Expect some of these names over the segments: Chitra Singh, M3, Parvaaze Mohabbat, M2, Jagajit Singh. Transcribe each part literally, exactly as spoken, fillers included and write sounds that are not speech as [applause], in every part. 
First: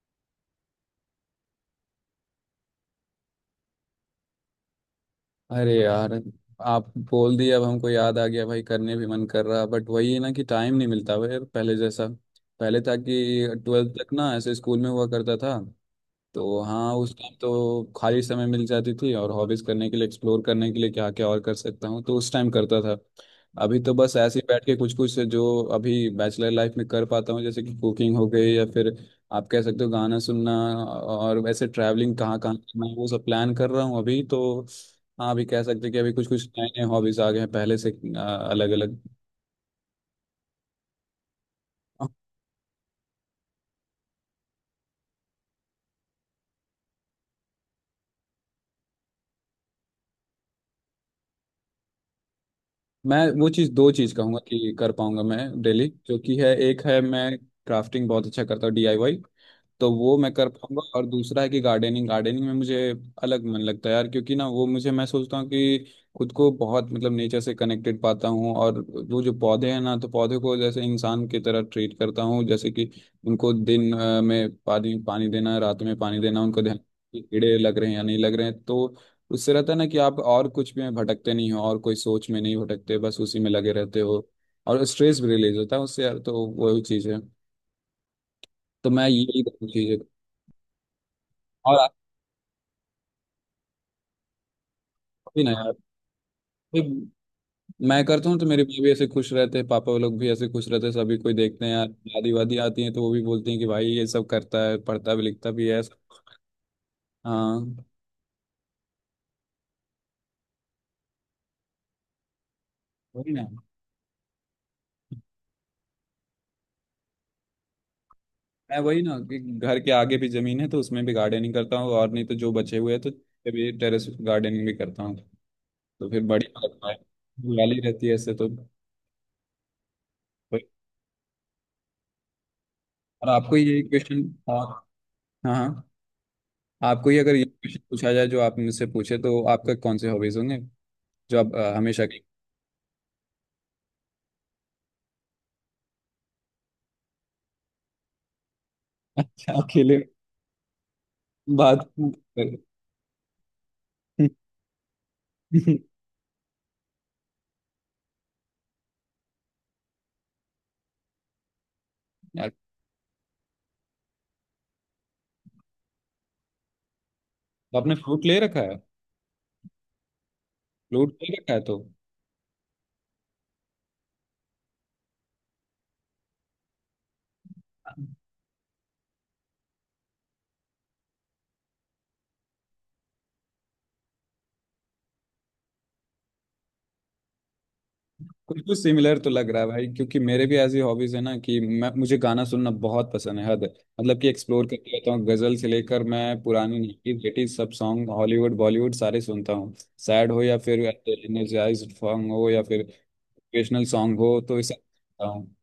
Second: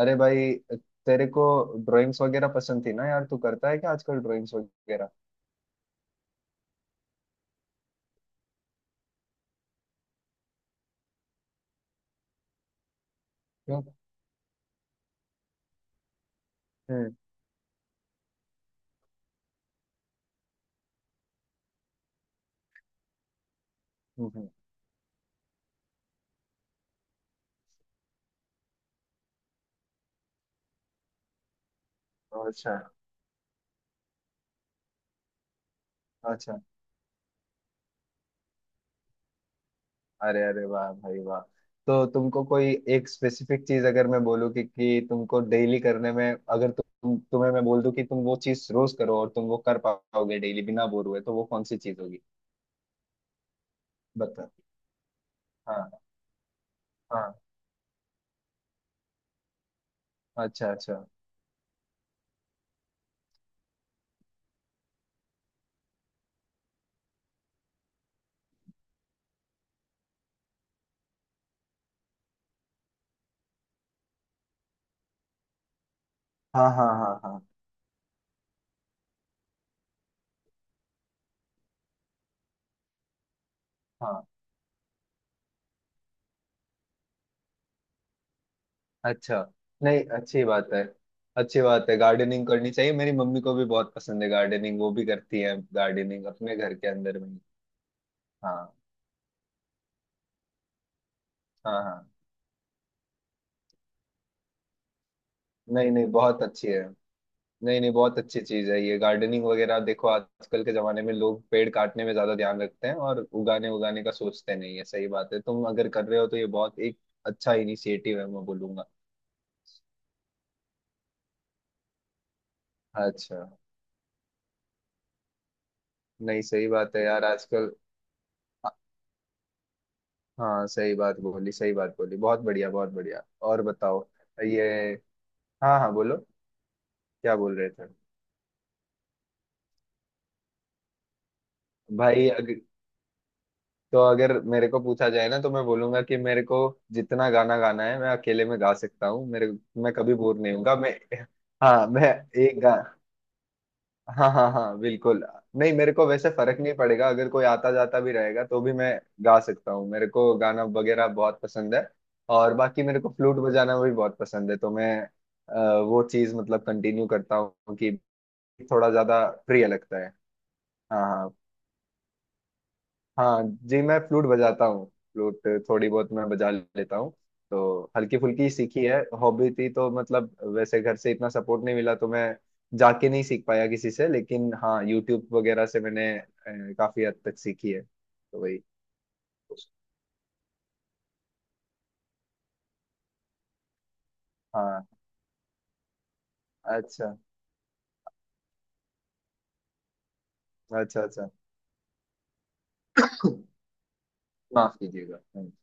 अरे भाई, तेरे को ड्राइंग्स वगैरह पसंद थी ना यार। तू करता है क्या आजकल ड्राइंग्स वगैरह? अरे यार, आप बोल दिए अब हमको याद आ गया भाई। करने भी मन कर रहा, बट वही है ना कि टाइम नहीं मिलता भाई यार, पहले जैसा पहले था कि क्यों? ट्वेल्थ तक ना ऐसे स्कूल में हुआ करता था। तो हाँ, हम्म। उस टाइम तो खाली समय मिल जाती थी और हॉबीज करने के लिए, एक्सप्लोर करने के लिए क्या क्या और कर सकता हूँ, तो उस टाइम करता था। अभी तो बस हम्म। ऐसे ही हम्म। बैठ के कुछ कुछ जो अभी बैचलर लाइफ में कर पाता हूँ, जैसे कि कुकिंग हो गई या फिर आप कह सकते हो गाना सुनना। और वैसे ट्रैवलिंग कहाँ कहाँ अच्छा। करना है वो सब प्लान कर रहा हूँ अभी तो। हाँ, अभी कह सकते हैं कि अभी कुछ कुछ अच्छा। नए नए हॉबीज आ गए हैं पहले से अलग अलग। अरे अरे वाह भाई वाह। तो तुमको कोई एक स्पेसिफिक चीज अगर मैं बोलूँ कि, कि तुमको डेली करने में, अगर तुम तुम्हें मैं बोल दूं कि तुम वो चीज रोज करो और तुम वो कर पाओगे डेली बिना बोर हुए, तो वो कौन सी चीज होगी? मैं वो चीज़, दो चीज़ कहूँगा बता। कि कर पाऊंगा मैं डेली, हाँ। जो कि है, एक है हाँ। मैं क्राफ्टिंग बहुत अच्छा करता हूँ, डीआईवाई। तो वो मैं कर अच्छा पाऊंगा। अच्छा। और दूसरा है कि गार्डनिंग, गार्डनिंग में मुझे अलग मन लगता है यार, क्योंकि ना वो मुझे मैं सोचता हूँ कि खुद को बहुत मतलब नेचर से कनेक्टेड पाता हूँ। और वो जो पौधे हैं ना, तो पौधे को जैसे इंसान की तरह ट्रीट करता हूँ, जैसे कि उनको दिन अ, में पानी पानी देना, रात में पानी देना, उनको हाँ ध्यान हाँ। कि हाँ कीड़े लग रहे हैं या नहीं लग रहे हैं, तो उससे रहता है ना कि आप और कुछ में भटकते नहीं हो और कोई सोच में नहीं भटकते, बस उसी में लगे रहते हाँ। हो। और स्ट्रेस भी रिलीज होता है उससे यार, तो वही चीज़ है। तो मैं, अच्छा। यही चीज़ है। नहीं, अच्छी बात है। अच्छी बात और है, गार्डनिंग करनी चाहिए। मेरी मम्मी को भी बहुत पसंद है गार्डनिंग। वो भी करती भी ना है यार, गार्डनिंग अपने घर के फिर अंदर में ही। मैं करता हूँ तो मेरे हाँ। भाई भी ऐसे खुश रहते हैं, पापा लोग भी ऐसे खुश रहते हैं, सभी कोई देखते हैं हाँ यार। हाँ। दादी वादी आती हैं तो वो भी बोलती हैं कि भाई ये सब करता है, पढ़ता भी लिखता भी है। नहीं नहीं, बहुत अच्छी है। नहीं हाँ। नहीं, बहुत अच्छी चीज है ये गार्डनिंग वगैरह। देखो आजकल के जमाने में लोग पेड़ काटने में ज्यादा ध्यान रखते हैं और वही ना, उगाने उगाने का सोचते नहीं है। सही बात है, तुम अगर कर रहे हो तो ये बहुत एक अच्छा इनिशिएटिव है, मैं मैं बोलूंगा। वही ना कि घर के आगे भी जमीन है, तो उसमें भी गार्डनिंग करता हूँ, और नहीं तो जो बचे हुए हैं तो अच्छा। भी टेरेस गार्डनिंग भी करता हूँ। तो फिर नहीं, बढ़िया सही लगता है, बात है यार आजकल। हरियाली रहती है ऐसे तो। हाँ, सही बात बोली, सही बात बोली, बहुत बढ़िया बहुत बढ़िया। और आपको और ये बताओ क्वेश्चन, हाँ ये। हाँ हाँ, हाँ, बोलो। आपको ये, क्या अगर ये बोल रहे क्वेश्चन थे? पूछा जाए जो आप मुझसे पूछे, तो आपका कौन से हॉबीज होंगे जो आप अ, हमेशा। भाई अग, तो अगर मेरे को पूछा जाए ना तो मैं बोलूंगा कि मेरे को जितना गाना गाना है मैं अकेले में गा सकता हूँ। मेरे अच्छा, मैं अकेले कभी बोर नहीं होऊंगा। मैं हाँ, बात मैं एक गा हाँ हाँ हाँ, बिल्कुल। नहीं, मेरे को वैसे फर्क नहीं पड़ेगा, अगर कोई आता जाता भी रहेगा तो भी मैं गा सकता हूँ। मेरे को गाना वगैरह बहुत पसंद है। यार। और बाकी मेरे को फ्लूट बजाना भी बहुत पसंद है, तो मैं अ, वो चीज मतलब कंटिन्यू करता हूँ तो आपने कि फ्लूट ले रखा है? थोड़ा ज्यादा प्रिय लगता है। हाँ फ्लूट ले हाँ। रखा है तो। हाँ जी, मैं फ्लूट बजाता हूँ। फ्लूट थोड़ी बहुत मैं बजा लेता हूँ, तो हल्की फुल्की सीखी है। हॉबी थी तो मतलब, वैसे घर से इतना सपोर्ट नहीं मिला, तो मैं जाके नहीं सीख पाया किसी से, लेकिन हाँ यूट्यूब वगैरह से मैंने अ, काफी हद तक सीखी है, तो वही। कुछ कुछ सिमिलर तो लग रहा है भाई, क्योंकि मेरे भी ऐसी हॉबीज है ना कि मैं, मुझे गाना सुनना बहुत पसंद है, हद है। मतलब कि एक्सप्लोर हाँ। करते रहता हूँ, गजल से लेकर मैं पुरानी अच्छा नाइंटीज़ एटीज़ सब सॉन्ग, हॉलीवुड बॉलीवुड सारे सुनता हूँ। सैड हो या फिर अच्छा। अच्छा। एनर्जाइज सॉन्ग हो या फिर मोटिवेशनल सॉन्ग हो, तो ये सब माफ कीजिएगा। सुनता हम्म। हूँ।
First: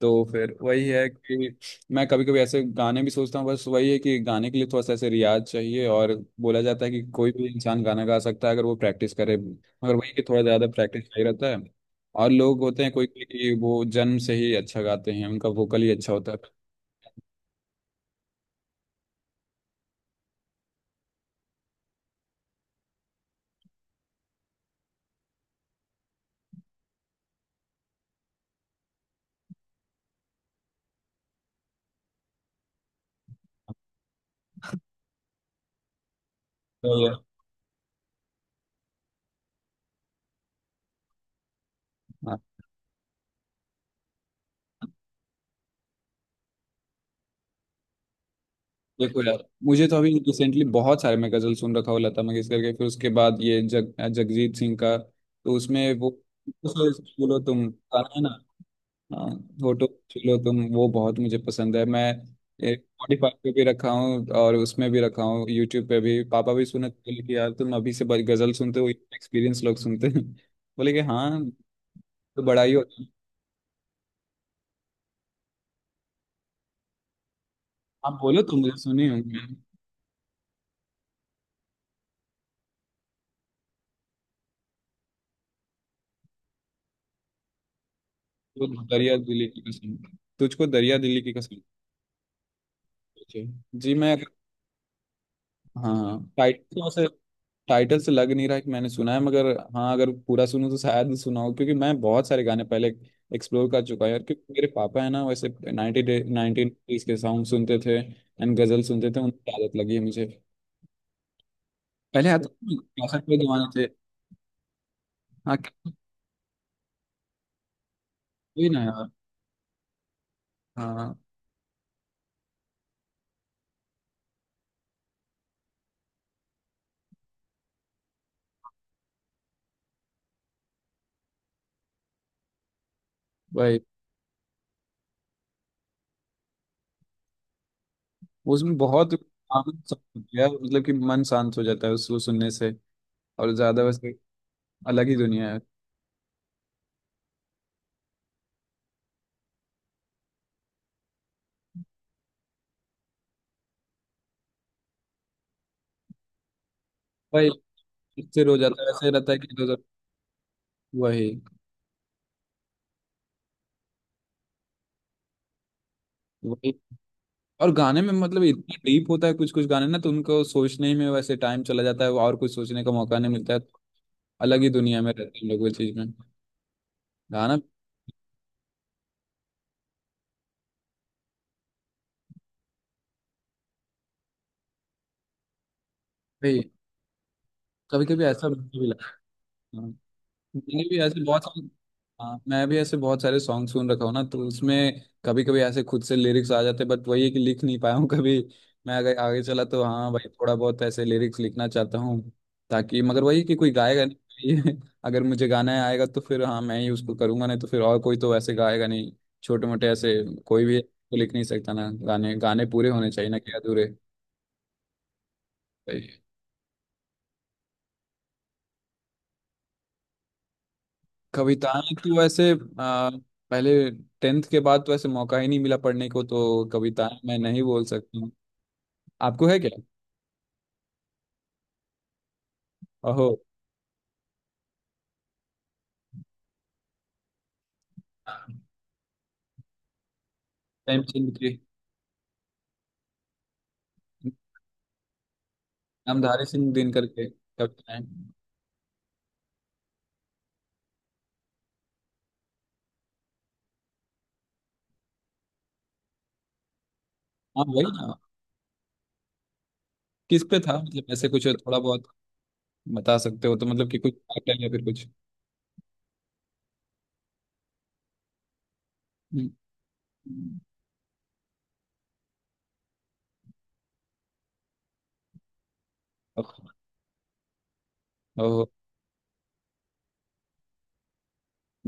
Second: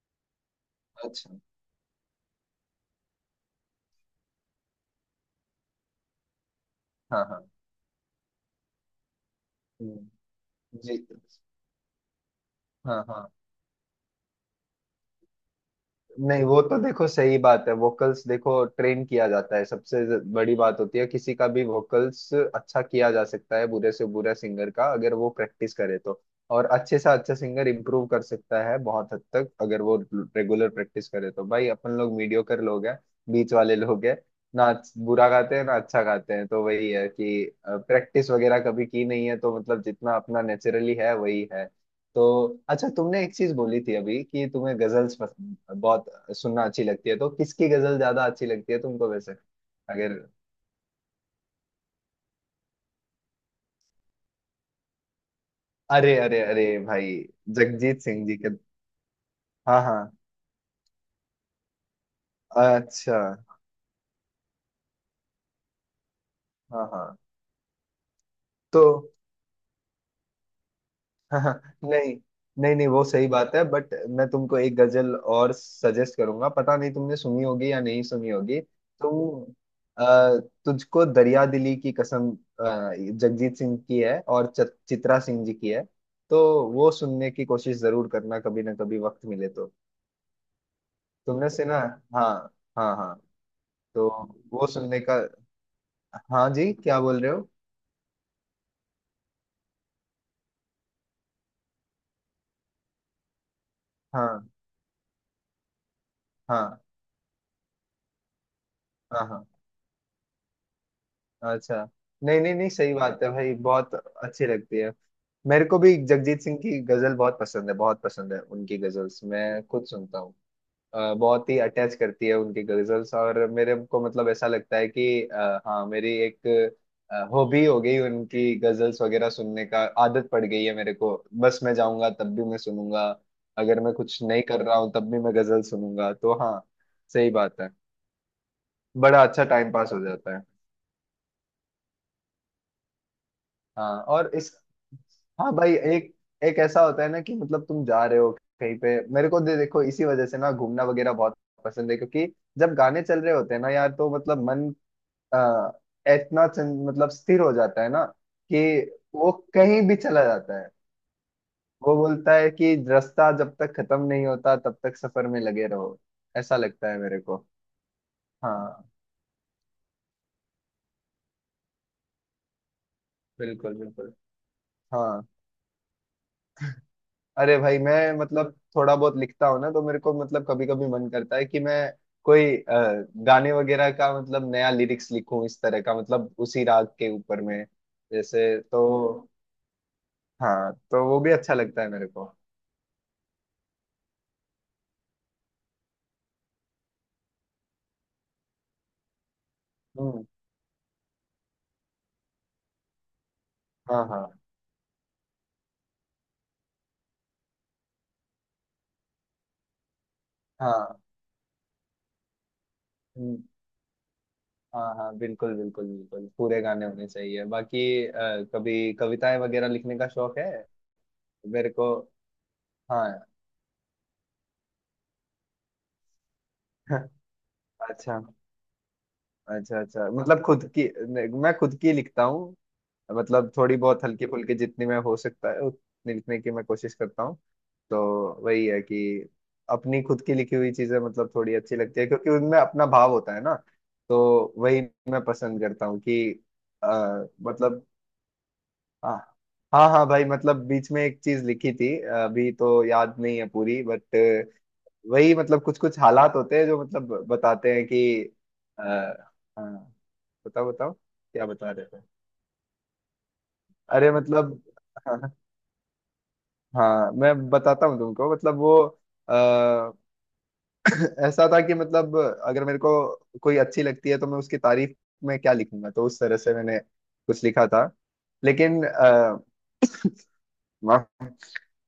तो फिर वही है अच्छा। कि मैं कभी कभी ऐसे गाने भी सोचता हूँ, बस वही है कि गाने के लिए थोड़ा सा ऐसे रियाज चाहिए। और बोला जाता है कि हाँ कोई भी हाँ। इंसान गाना गा सकता है अगर वो प्रैक्टिस करे, मगर हम्म। वही कि थोड़ा ज़्यादा जी। प्रैक्टिस चाहिए रहता है। और लोग होते हैं हाँ कोई कोई हाँ। कि वो जन्म से ही अच्छा गाते हैं, उनका वोकल ही अच्छा होता है। नहीं वो तो, देखो सही बात है। वोकल्स देखो, ट्रेन किया जाता है सबसे ज- बड़ी बात होती है। किसी का भी वोकल्स अच्छा किया जा सकता है, बुरे से बुरा सिंगर का अगर वो प्रैक्टिस करे तो। और अच्छे से अच्छा सिंगर इम्प्रूव कर सकता है बहुत हद तक अगर वो रेगुलर प्रैक्टिस करे तो। भाई अपन लोग मीडियोकर लोग हैं, बीच वाले लोग हैं, ना अच्छ- बुरा गाते हैं ना अच्छा गाते हैं, तो वही तो है कि प्रैक्टिस वगैरह कभी की नहीं है तो मतलब जितना अपना नेचुरली है वही है। तो हाँ। अच्छा, तुमने एक चीज बोली थी अभी कि तुम्हें गजल्स पसंद बहुत, सुनना अच्छी लगती है। तो किसकी गजल ज्यादा अच्छी लगती है तुमको देखो वैसे? यार, मुझे तो अभी अगर। रिसेंटली बहुत सारे मैं गज़ल सुन रखा हुआ, लता मंगेशकर के, फिर उसके बाद ये जग जगजीत सिंह का, तो उसमें वो। अरे अरे अरे भाई, बोलो तुम, जगजीत गाना है सिंह ना। जी के। हाँ, हाँ फोटो हाँ। खींच लो तुम, वो बहुत मुझे पसंद है। मैं एक अच्छा। Spotify पे भी रखा हूँ और उसमें भी रखा हूँ, यूट्यूब पे भी। पापा भी हाँ सुने तो हाँ। बोले कि यार तुम अभी से ब- गजल सुनते तो हो, एक्सपीरियंस लोग सुनते हैं। [laughs] बोले कि [laughs] हाँ, हाँ। नहीं तो बड़ा ही नहीं नहीं, होता वो है। सही बात है, बट मैं तुमको एक गजल और सजेस्ट करूंगा, पता नहीं तुमने सुनी होगी या नहीं आप सुनी बोलो होगी। तुम, मुझे सुनी हो तुम। मैं। अ, तुझको दरिया दिली की कसम, अ, जगजीत सिंह की है और च, चित्रा सिंह जी की है। तो वो सुनने की कोशिश जरूर करना, कभी तो ना कभी दरिया वक्त दिली मिले की तो। कसम, तुझको दरिया दिली की तुमने कसम। सुना? हाँ। हाँ हाँ। जी तो मैं, वो सुनने का। हाँ हाँ, हाँ जी, क्या टाइटल, बोल रहे हो? टाइटल से लग नहीं रहा कि मैंने सुना है, मगर हाँ, अगर पूरा सुनूं तो शायद सुना हो, क्योंकि मैं बहुत सारे गाने पहले एक्सप्लोर कर चुका हूं यार, हाँ क्योंकि मेरे पापा है ना, वैसे नाइंटी डे नाइनटीन हाँ। के सॉन्ग सुनते थे एंड गजल सुनते थे, हाँ हाँ। उनकी आदत लगी है मुझे। अच्छा। पहले नहीं आते नहीं नहीं, थे सही बात कैसेट है पे, भाई, जमाने थे। बहुत अच्छी लगती है। हाँ, मेरे को cassette। भी जगजीत सिंह की गजल बहुत पसंद है, बहुत पसंद है वही उनकी ना यार। गजल्स, मैं खुद सुनता हूँ। हाँ अ, बहुत ही अटैच करती है उनकी गजल्स। और मेरे को मतलब ऐसा लगता है कि आ, हाँ, मेरी एक हॉबी हो गई उनकी गजल्स वगैरह सुनने का, आदत पड़ गई है मेरे को। बस मैं जाऊंगा तब भी मैं सुनूंगा, भाई, अगर मैं कुछ नहीं कर रहा हूँ तब भी मैं गजल सुनूंगा, तो हाँ सही बात है। उसमें बहुत बड़ा अच्छा टाइम आनंद पास सा हो होता जाता है है। यार, मतलब कि मन शांत हो जाता है उसको सुनने से। और ज्यादा हाँ, वैसे और इस। अलग ही हाँ दुनिया है भाई, एक एक ऐसा होता है ना कि मतलब तुम जा रहे हो कहीं पे, मेरे को दे, देखो इसी वजह से ना घूमना वगैरह बहुत पसंद है, क्योंकि जब गाने चल रहे होते हैं ना यार तो मतलब मन आ, इतना चन- मतलब स्थिर भाई। हो जाता है ना इससे कि रोज आता है, वैसे रहता वो है कि रोज, कहीं भी चला जाता है। वही वो बोलता है कि रास्ता जब तक खत्म नहीं होता तब तक सफर में लगे रहो, ऐसा वही। लगता है मेरे को। और गाने में मतलब इतना हाँ डीप होता है कुछ कुछ गाने ना, तो उनको सोचने ही में वैसे टाइम चला जाता है और कुछ सोचने का मौका नहीं मिलता है। बिल्कुल बिल्कुल। अलग ही दुनिया में हाँ। रहते हैं हम लोग, वो चीज में, अरे गाना भाई, मैं मतलब थोड़ा बहुत लिखता हूँ ना, तो मेरे को मतलब कभी कभी मन करता है कि मैं कोई अ, गाने वगैरह का मतलब नया लिरिक्स लिखूं इस तरह का, मतलब भाई। उसी राग के ऊपर में कभी कभी ऐसा जैसे, भी तो। लगता है। हाँ, मैंने भी तो वो ऐसे भी बहुत अच्छा सारे, लगता है मेरे को। हाँ, मैं भी ऐसे बहुत सारे सॉन्ग सुन रखा हूँ ना, तो उसमें कभी कभी ऐसे खुद से लिरिक्स आ जाते, बट वही है कि लिख नहीं पाया हूँ कभी। मैं अगर आगे चला तो हाँ हम्म। भाई, थोड़ा बहुत ऐसे लिरिक्स लिखना चाहता हूँ, ताकि। मगर वही कि कोई हाँ गाएगा हाँ नहीं। [laughs] ये, अगर मुझे गाना आएगा तो फिर हाँ मैं ही उसको करूंगा, नहीं तो फिर और कोई तो ऐसे गाएगा नहीं। छोटे मोटे ऐसे कोई भी हाँ। तो लिख नहीं सकता ना, गाने गाने पूरे होने चाहिए हम्म। ना कि अधूरे। हाँ हाँ, बिल्कुल बिल्कुल बिल्कुल, पूरे गाने होने चाहिए। बाकी अ, कभी कविताएं वगैरह लिखने का शौक है मेरे कविताएं को। तो वैसे आ, हाँ। पहले टेंथ के बाद तो ऐसे मौका ही नहीं मिला पढ़ने को, तो कविताएं [laughs] मैं नहीं बोल सकता अच्छा हूँ। आपको है क्या? अच्छा। अच्छा मतलब खुद की नहीं, मैं खुद की लिखता हूँ। ओहो। मतलब थोड़ी बहुत हल्की फुल्की जितनी मैं, हो सकता है उतनी लिखने की मैं कोशिश करता हूँ। तो वही है कि अपनी खुद की लिखी हुई चीजें मतलब प्रेमचंद थोड़ी की, अच्छी लगती है क्योंकि उनमें अपना भाव होता है ना। तो वही मैं पसंद करता हूँ कि नामधारी सिंह दिनकर आ, के मतलब। कविताएं। हाँ हाँ हाँ भाई, मतलब बीच में एक चीज लिखी थी, अभी तो याद नहीं है पूरी, बट वही मतलब कुछ कुछ हालात होते हैं जो मतलब हाँ बताते हैं वही कि ना, आ, हाँ। किस पे बताओ था, बताओ, मतलब ऐसे क्या कुछ बता थोड़ा रहे थे? बहुत बता सकते हो तो, मतलब कि अरे कुछ मतलब, title या फिर कुछ। [laughs] हाँ मैं बताता हूँ तुमको, मतलब वो हम्म, आ, [clears throat] ऐसा था कि मतलब अगर मेरे को कोई अच्छी लगती है तो मैं उसकी तारीफ में क्या लिखूंगा, तो उस तरह ओह, से मैंने कुछ लिखा था, ओह, लेकिन आ, माफ,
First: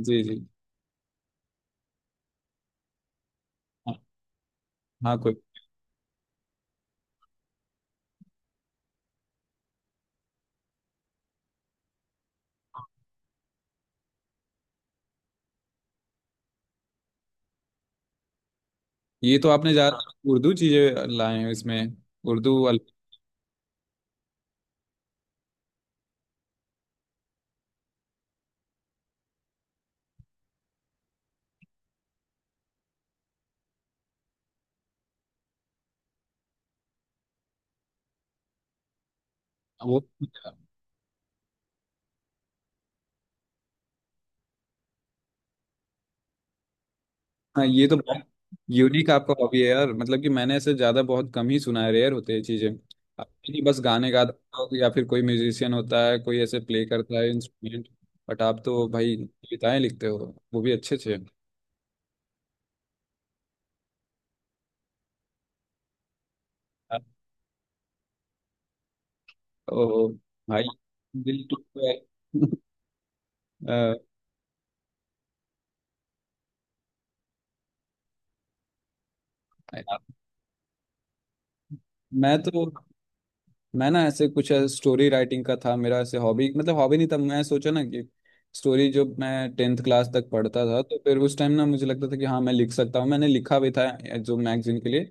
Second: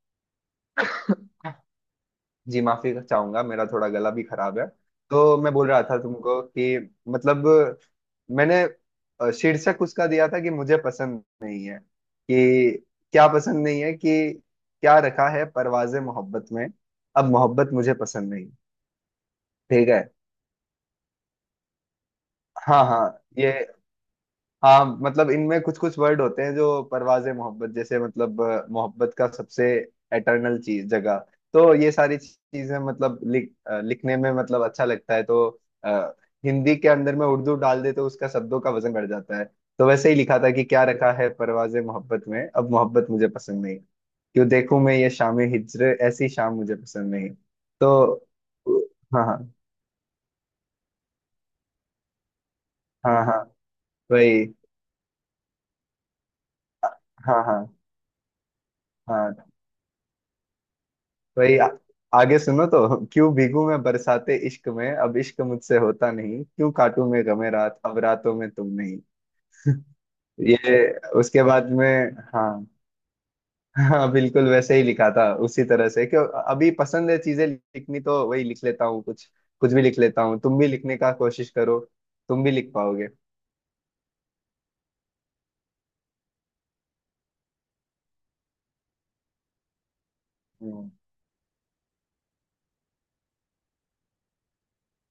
जी जी, जी माफी चाहूंगा, मेरा थोड़ा हाँ गला भी खराब है। हाँ, कोई। तो मैं बोल रहा था तुमको कि मतलब मैंने अ, शीर्षक उसका दिया था कि मुझे पसंद नहीं है कि, क्या पसंद नहीं है कि, क्या रखा है परवाज़े मोहब्बत में, अब मोहब्बत मुझे पसंद नहीं। ये तो आपने ठीक ज्यादा है। उर्दू चीजें लाए हैं इसमें, उर्दू अल- हाँ हाँ ये। हाँ मतलब इनमें कुछ कुछ वर्ड होते हैं जो परवाज़े मोहब्बत जैसे मतलब, अ, मोहब्बत का सबसे एटर्नल चीज जगह। तो ये सारी चीजें मतलब लिख अ, लिखने में मतलब अच्छा लगता है, तो अ, हिंदी के अंदर में उर्दू डाल दे तो उसका शब्दों का वजन बढ़ जाता है। तो वो। वैसे ही लिखा था कि क्या रखा है परवाज़े मोहब्बत में, अब मोहब्बत मुझे पसंद नहीं, क्यों देखूं मैं ये शामें हिज्र, ऐसी शाम मुझे पसंद नहीं। हाँ, ये तो बहुत तो यूनिक हाँ आपका हाँ। हॉबी है यार, मतलब कि मैंने ऐसे ज्यादा बहुत कम ही सुना है, रेयर होते हैं चीजें। हाँ आप हाँ। ही बस गाने वही। गाता हो या फिर कोई म्यूजिशियन होता है, कोई ऐसे प्ले करता है हाँ हाँ इंस्ट्रूमेंट, बट आप तो भाई हाँ कविताएं लिखते हो, वो भी अच्छे अच्छे। भाई, आ- आगे सुनो तो, क्यों भीगू मैं बरसाते इश्क में, अब इश्क मुझसे होता नहीं, क्यों काटू मैं गमे रात, अब रातों में तुम नहीं। ओ भाई, ये दिल उसके टूट बाद गया। में। हाँ हाँ, बिल्कुल वैसे ही लिखा था उसी तरह से, क्यों। अभी पसंद है चीजें लिखनी तो वही लिख लेता हूँ, कुछ कुछ भी [laughs] अ, लिख लेता हूँ। तुम भी लिखने का कोशिश करो, मैं तुम भी तो, लिख पाओगे। मैं ना ऐसे कुछ स्टोरी राइटिंग का था मेरा ऐसे हॉबी, मतलब हॉबी नहीं था, मैं सोचा ना कि स्टोरी। जब मैं टेंथ क्लास तक पढ़ता था हम्म। तो फिर उस टाइम ना मुझे लगता था कि हाँ मैं लिख सकता हूँ, मैंने लिखा भी था जो मैगजीन के लिए।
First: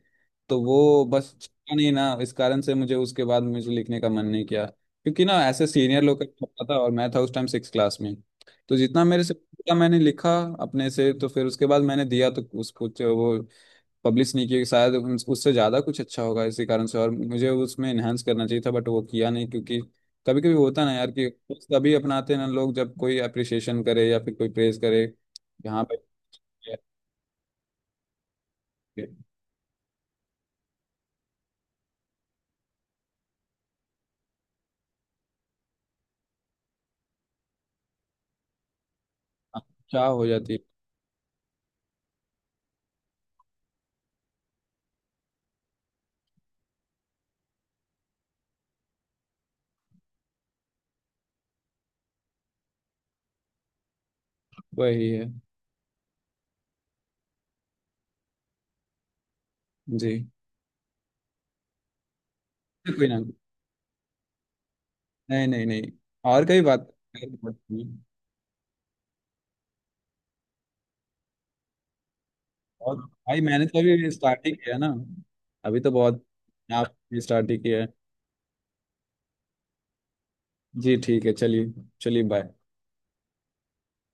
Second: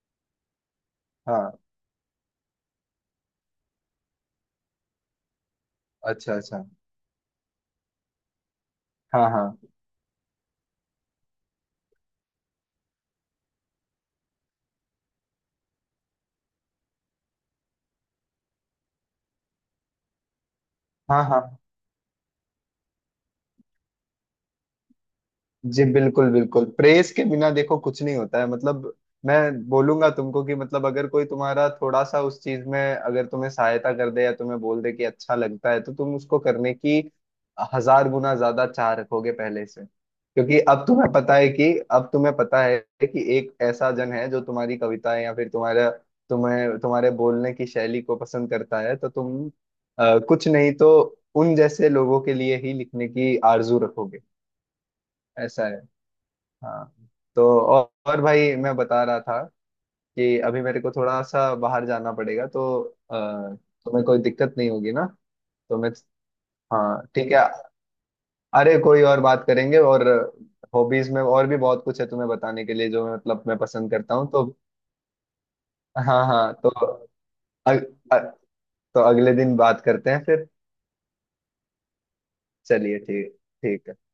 तो वो बस हाँ। चला नहीं ना, इस कारण से मुझे उसके बाद मुझे लिखने का मन नहीं किया, क्योंकि ना ऐसे सीनियर लोग का अच्छा अच्छा। पढ़ता था, और मैं था उस टाइम सिक्स क्लास में। तो जितना मेरे हाँ से हाँ। पता मैंने लिखा अपने से, तो फिर उसके बाद मैंने दिया तो उसको, जो वो पब्लिश नहीं किया कि शायद उन- उससे ज़्यादा कुछ अच्छा होगा, इसी कारण से, और मुझे उसमें इन्हांस करना चाहिए था, बट वो किया नहीं, क्योंकि कभी कभी होता ना यार हाँ कि हाँ। तभी अपनाते हैं ना लोग जब कोई अप्रिशिएशन करे या फिर कोई प्रेज करे, यहाँ जी पे बिल्कुल बिल्कुल, प्रेस के बिना देखो कुछ नहीं होता है। मतलब मैं बोलूंगा तुमको कि मतलब, अगर कोई तुम्हारा थोड़ा सा उस चीज में अगर तुम्हें सहायता कर दे या तुम्हें बोल दे कि अच्छा लगता है, तो तुम उसको करने की हजार गुना ज्यादा चाह रखोगे पहले से, क्या हो जाती क्योंकि है, अब तुम्हें पता है, कि अब तुम्हें पता है कि एक ऐसा जन है जो तुम्हारी कविताएं या फिर तुम्हारा, तुम्हें तुम्हारे बोलने की शैली को पसंद करता है, तो तुम अ, कुछ नहीं तो उन जैसे लोगों के लिए ही लिखने की आरजू रखोगे। वही है। ऐसा है। हाँ। तो और, और भाई, मैं बता रहा था जी, कि अभी मेरे को थोड़ा सा बाहर जाना पड़ेगा, तो कोई अ, ना, तुम्हें कोई दिक्कत नहीं होगी ना? नहीं नहीं तो मैं। नहीं, और कई बात, हाँ ठीक है। अरे कोई और बात करेंगे, और हॉबीज में और भी बहुत कुछ है तुम्हें बताने के लिए, और जो मैं भाई मतलब मैं मैंने तो पसंद अभी करता हूँ, तो। स्टार्ट ही किया ना, अभी तो बहुत, हाँ हाँ, तो आप स्टार्ट ही किया अग, है। अ, तो अगले दिन बात करते हैं फिर। जी ठीक है, चलिए। चलिए बाय। चलिए ठीक। ठीक है।